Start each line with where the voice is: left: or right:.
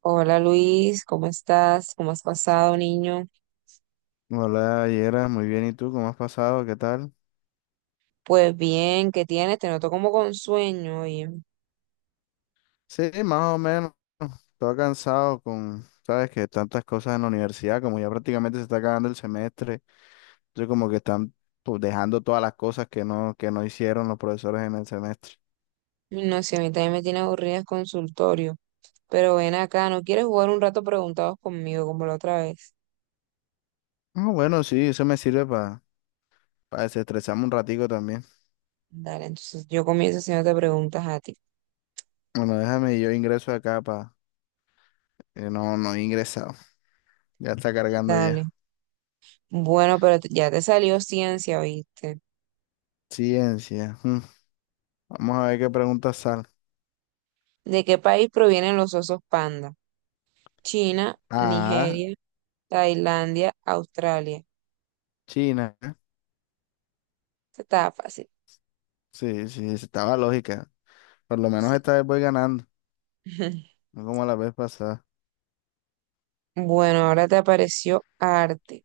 right: Hola Luis, ¿cómo estás? ¿Cómo has pasado, niño?
left: Hola, Yera, muy bien. ¿Y tú cómo has pasado? ¿Qué tal?
right: Pues bien, ¿qué tienes? Te noto como con sueño, oye.
left: Sí, más o menos. Todo cansado con, sabes, que tantas cosas en la universidad, como ya prácticamente se está acabando el semestre. Entonces, como que están pues, dejando todas las cosas que no hicieron los profesores en el semestre.
right: No sé, a mí también me tiene aburrida el consultorio. Pero ven acá, ¿no quieres jugar un rato preguntados conmigo como la otra vez?
left: Ah, bueno, sí, eso me sirve para desestresarme un ratico también.
right: Dale, entonces yo comienzo haciéndote preguntas a ti.
left: Bueno, déjame, yo ingreso acá para... no, no he ingresado. Ya está cargando
right: Dale.
left: ya.
right: Bueno, pero ya te salió ciencia, ¿viste?
left: Ciencia. Mm. Vamos a ver qué preguntas salen.
right: ¿De qué país provienen los osos panda? China,
left: Ah,
right: Nigeria, Tailandia, Australia.
left: China.
right: Estaba fácil,
left: Sí, sí, estaba lógica. Por lo menos
right: sí.
left: esta vez voy ganando, no como la vez pasada.
right: Bueno, ahora te apareció arte.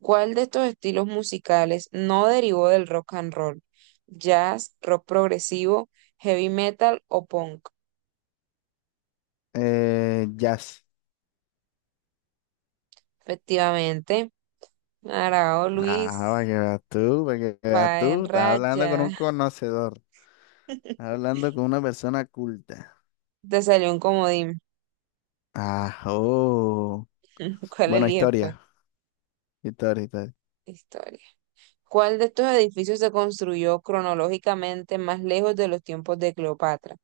right: ¿Cuál de estos estilos musicales no derivó del rock and roll? ¿Jazz, rock progresivo, heavy metal o punk?
left: Jazz.
right: Efectivamente, Arao
left: Ah, para
right: Luis
left: que veas tú, para que veas
right: va en
left: tú. Estás hablando con
right: raya.
left: un conocedor. Estás hablando con una persona culta.
right: Te salió un comodín.
left: Ah, oh.
right: ¿Cuál
left: Bueno,
right: eliges, pues?
left: historia. Historia, historia.
right: Historia. ¿Cuál de estos edificios se construyó cronológicamente más lejos de los tiempos de Cleopatra?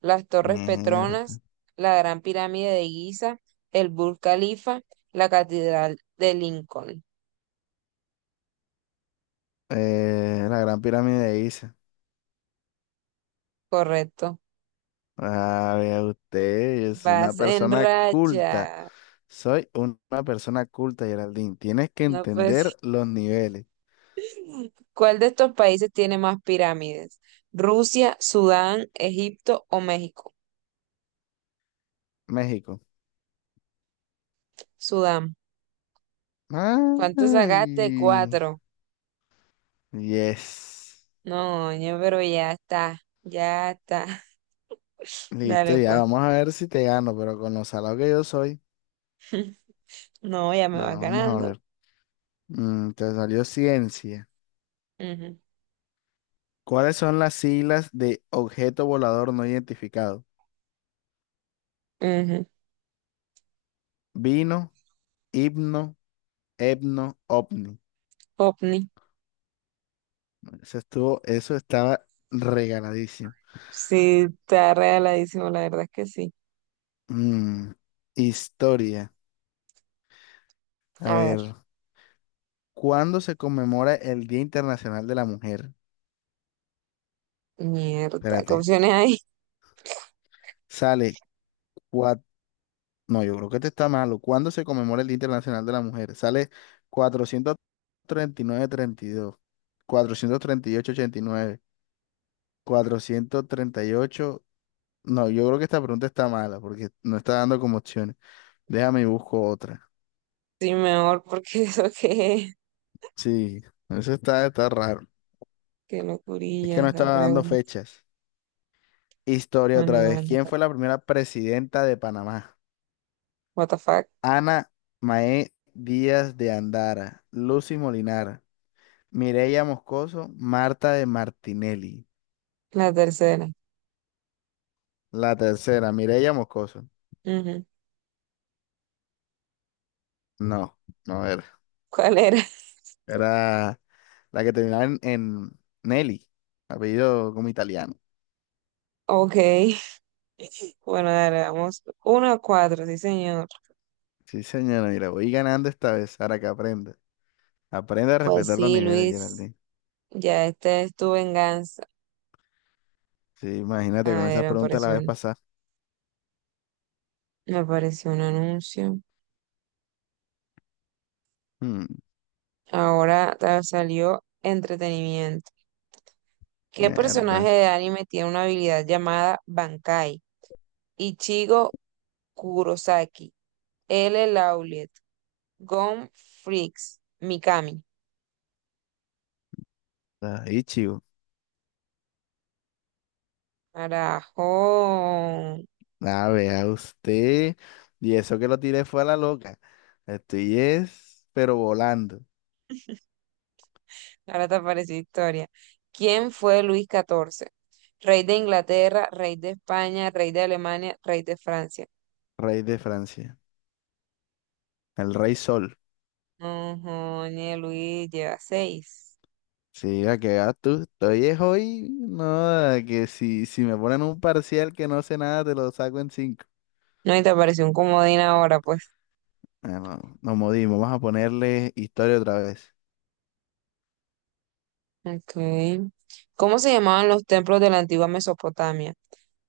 right: Las Torres
left: Mierda.
right: Petronas, la Gran Pirámide de Giza, el Burj Khalifa, la Catedral de Lincoln.
left: La Gran Pirámide de Giza.
right: Correcto.
left: Ah, vea usted, yo soy una
right: Vas en
left: persona culta.
right: racha.
left: Soy una persona culta, Geraldine. Tienes que
right: No
left: entender
right: pues.
left: los niveles.
right: ¿Cuál de estos países tiene más pirámides? ¿Rusia, Sudán, Egipto o México?
left: México.
right: Sudán. ¿Cuánto sacaste?
left: Ay.
right: Cuatro.
left: Yes.
right: No, ñe, pero ya está, ya está.
left: Listo,
right: Dale,
left: ya
right: pues.
left: vamos a ver si te gano, pero con lo salado que yo soy.
right: No, ya me va
left: Bueno, vamos a
right: ganando.
left: ver. Te salió ciencia.
right: Ujú,
left: ¿Cuáles son las siglas de objeto volador no identificado?
right: ujú.
left: Vino, himno, etno, ovni.
right: Popni.
left: Eso estaba regaladísimo.
right: Sí, está regaladísimo, la verdad es que sí.
left: Mm, historia. A
right: A ver,
left: ver, ¿cuándo se conmemora el Día Internacional de la Mujer?
right: mierda, ¿qué
left: Espérate.
right: opciones hay?
left: Sale No, yo creo que este está malo. ¿Cuándo se conmemora el Día Internacional de la Mujer? Sale cuatrocientos cuatrocientos treinta y nueve dos, ocho ochenta y nueve, 438. No, yo creo que esta pregunta está mala porque no está dando como opciones. Déjame y busco otra.
right: Sí, mejor, porque eso que es.
left: Sí, eso está raro.
right: Qué
left: Es que
right: locurilla
left: no
right: la
left: estaba dando
right: pregunta.
left: fechas. Historia otra
right: Bueno,
left: vez.
right: dale,
left: ¿Quién
right: dale.
left: fue la primera presidenta de Panamá?
right: What the fuck?
left: Ana Mae Díaz de Andara, Lucy Molinar, Mireya Moscoso, Marta de Martinelli.
right: La tercera.
left: La tercera, Mireya Moscoso.
right: Ujú.
left: No, no era.
right: ¿Cuál era?
left: Era la que terminaba en Nelly, apellido como italiano.
right: Ok. Bueno, dale, vamos. Uno a cuatro, sí, señor.
left: Sí, señora, mira, voy ganando esta vez, ahora que aprenda. Aprende a
right: Pues
left: respetar los
right: sí,
left: niveles,
right: Luis.
left: Geraldine.
right: Ya, esta es tu venganza.
left: Sí,
right: A
left: imagínate con
right: ver,
left: esas preguntas la vez pasada.
right: me apareció un anuncio.
left: Hmm,
right: Ahora salió entretenimiento. ¿Qué personaje
left: mierda.
right: de anime tiene una habilidad llamada Bankai? Ichigo Kurosaki, L. Lauliet, Gon Freaks, Mikami.
left: Ahí, chico.
right: Carajo.
left: A vea usted. Y eso que lo tiré fue a la loca. Estoy es, pero volando.
right: Ahora te apareció historia. ¿Quién fue Luis XIV? Rey de Inglaterra, rey de España, rey de Alemania, rey de Francia.
left: Rey de Francia. El Rey Sol.
right: Ujú, ni Luis lleva seis.
left: Sí, a que vas tú. Estoy es hoy, no, a que si, si me ponen un parcial que no sé nada, te lo saco en cinco.
right: No, y te apareció un comodín ahora, pues.
left: Ah, no, nos modimos, vamos a ponerle historia otra vez.
right: Ok. ¿Cómo se llamaban los templos de la antigua Mesopotamia?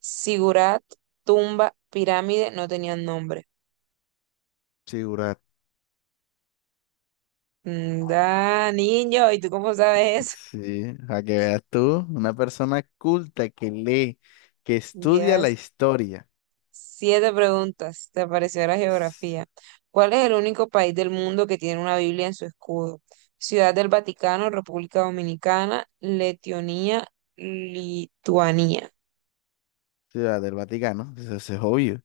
right: Sigurat, tumba, pirámide, no tenían nombre.
left: Sí, Burak.
right: Mm, da, niño, ¿y tú cómo sabes eso?
left: Sí, a que veas tú, una persona culta que lee, que estudia la
right: Llevas
left: historia.
right: siete preguntas. Te apareció la geografía. ¿Cuál es el único país del mundo que tiene una Biblia en su escudo? Ciudad del Vaticano, República Dominicana, Letonia, Lituania.
left: Ciudad del Vaticano, eso es obvio.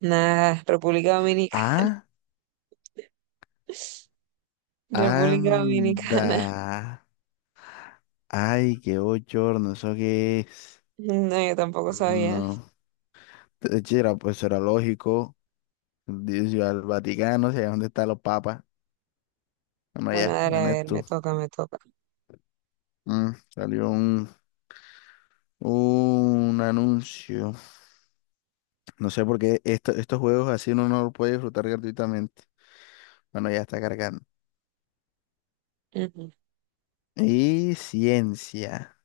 right: Nada, República Dominicana.
left: Ah,
right: República Dominicana.
left: anda. Ay, qué bochorno, ¿eso qué es?
right: No, yo tampoco sabía.
left: No, de hecho, era lógico. Dice, yo al Vaticano, sé dónde están los papas. Bueno,
right: Bueno,
left: allá
right: dale, a
left: en
right: ver, me
left: esto.
right: toca, me toca.
left: Salió un anuncio. No sé por qué estos juegos así uno no los puede disfrutar gratuitamente. Bueno, ya está cargando.
right: Ujú.
left: Y ciencia.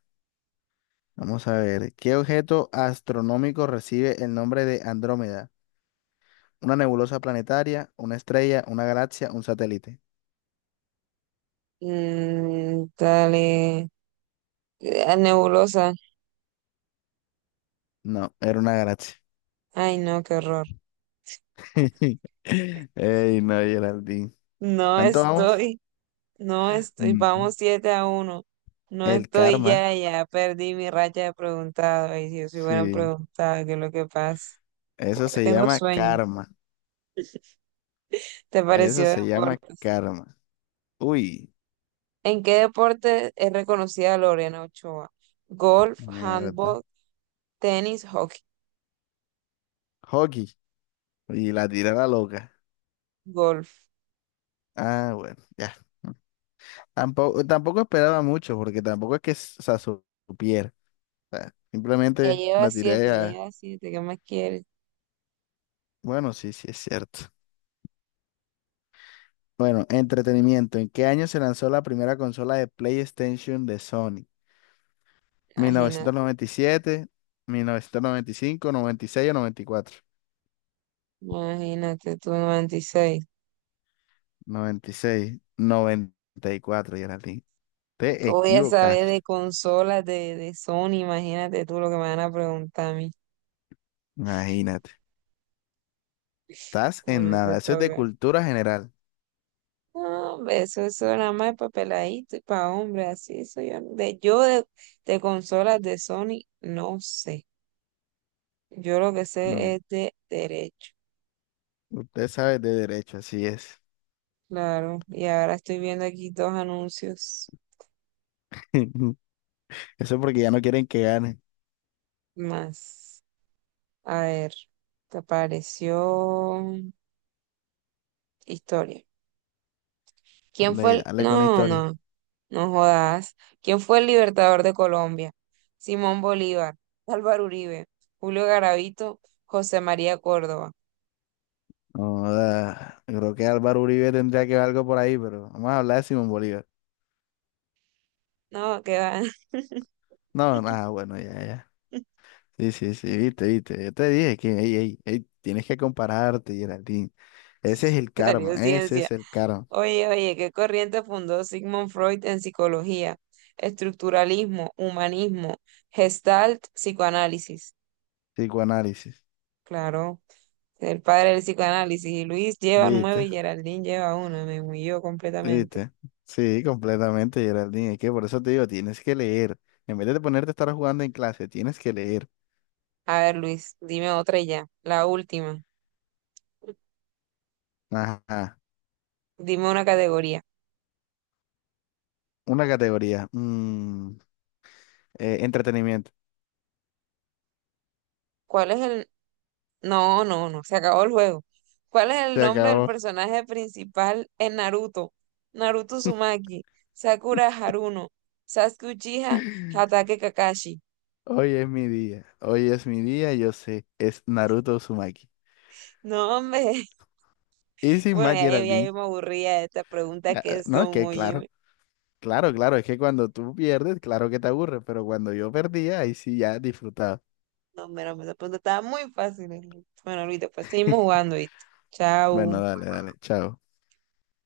left: Vamos a ver. ¿Qué objeto astronómico recibe el nombre de Andrómeda? ¿Una nebulosa planetaria, una estrella, una galaxia, un satélite?
right: Mm, dale. Ah, nebulosa.
left: No, era una galaxia.
right: Ay, no, qué horror.
left: Ey, no, Geraldine.
right: No
left: ¿Cuánto vamos?
right: estoy, no estoy.
left: Mm,
right: Vamos 7 a uno. No
left: El
right: estoy
left: karma.
right: ya, ya perdí mi racha de preguntado. Y si os hubieran
left: Sí,
right: preguntado qué es lo que pasa.
left: eso se
right: Tengo
left: llama
right: sueño.
left: karma.
right: ¿Te
left: Eso
right: pareció
left: se llama
right: deporte?
left: karma. Uy,
right: ¿En qué deporte es reconocida Lorena Ochoa? Golf,
left: mierda.
right: handball, tenis, hockey,
left: Hockey. Y la tira la loca.
right: golf.
left: Ah, bueno, ya. Tampoco esperaba mucho, porque tampoco es que o sea, supiera. O sea, simplemente la tiré
right: Ya
left: a.
right: lleva siete, ¿qué más quieres?
left: Bueno, sí, sí, es cierto. Bueno, entretenimiento. ¿En qué año se lanzó la primera consola de PlayStation de Sony? ¿Mil novecientos
right: Imagínate,
left: noventa y siete, 1995, noventa y seis o 94?
right: imagínate tú, 96.
left: noventa noventa y seis, noventa y cuatro, Geraldine.
right: ¿Qué
left: Te
right: voy a saber
left: equivocaste.
right: de consolas de Sony? Imagínate tú lo que me van a preguntar a mí.
left: Imagínate. Estás en
right: Bueno, te
left: nada. Eso es de
right: toca.
left: cultura general.
right: No, hombre, eso nada más para peladito y para hombre, así soy yo. De consolas de Sony no sé. Yo lo que
left: Mm,
right: sé es de derecho.
left: Usted sabe de derecho, así es.
right: Claro, y ahora estoy viendo aquí dos anuncios
left: Eso porque ya no quieren que gane.
right: más. A ver, te apareció historia. ¿Quién fue el...?
left: Dale con la
right: No,
left: historia.
right: no, no jodas. ¿Quién fue el libertador de Colombia? Simón Bolívar, Álvaro Uribe, Julio Garavito, José María Córdoba.
left: Joda, creo que Álvaro Uribe tendría que ver algo por ahí, pero vamos a hablar de Simón Bolívar.
right: No, qué va.
left: No, nada, bueno, ya, ya. Sí, sí, sí, viste, viste. Yo te dije que, ey, ey, ey, tienes que compararte, Geraldine. Ese es el karma,
right: Salió
left: ese
right: ciencia.
left: es el karma.
right: Oye, oye, ¿qué corriente fundó Sigmund Freud en psicología? Estructuralismo, humanismo, Gestalt, psicoanálisis.
left: Psicoanálisis.
right: Claro. El padre del psicoanálisis, y Luis lleva nueve
left: Viste.
right: y Geraldine lleva una. Me humilló completamente.
left: ¿Viste? Sí, completamente, Geraldine. Es que por eso te digo, tienes que leer. En vez de ponerte a estar jugando en clase, tienes que leer.
right: A ver, Luis, dime otra y ya. La última.
left: Ajá.
right: Dime una categoría.
left: Una categoría. Entretenimiento.
right: ¿Cuál es el... No, se acabó el juego. ¿Cuál es el
left: Se
right: nombre del
left: acabó.
right: personaje principal en Naruto? Naruto Uzumaki, Sakura Haruno, Sasuke Uchiha, Hatake Kakashi.
left: Hoy es mi día. Hoy es mi día, yo sé. Es Naruto Uzumaki.
right: No, hombre.
left: Y sin
right: Bueno,
left: más,
right: ya yo
left: Geraldine.
right: me aburría de estas preguntas que
left: No, es
right: son,
left: que claro.
right: oye.
left: Claro, claro. Es que cuando tú pierdes, claro que te aburres. Pero cuando yo perdía, ahí sí ya disfrutaba.
right: No, mira, esa pregunta estaba muy fácil. Bueno, Luis, después seguimos jugando, ¿viste?
left: Bueno,
right: Chao.
left: dale, dale. Chao.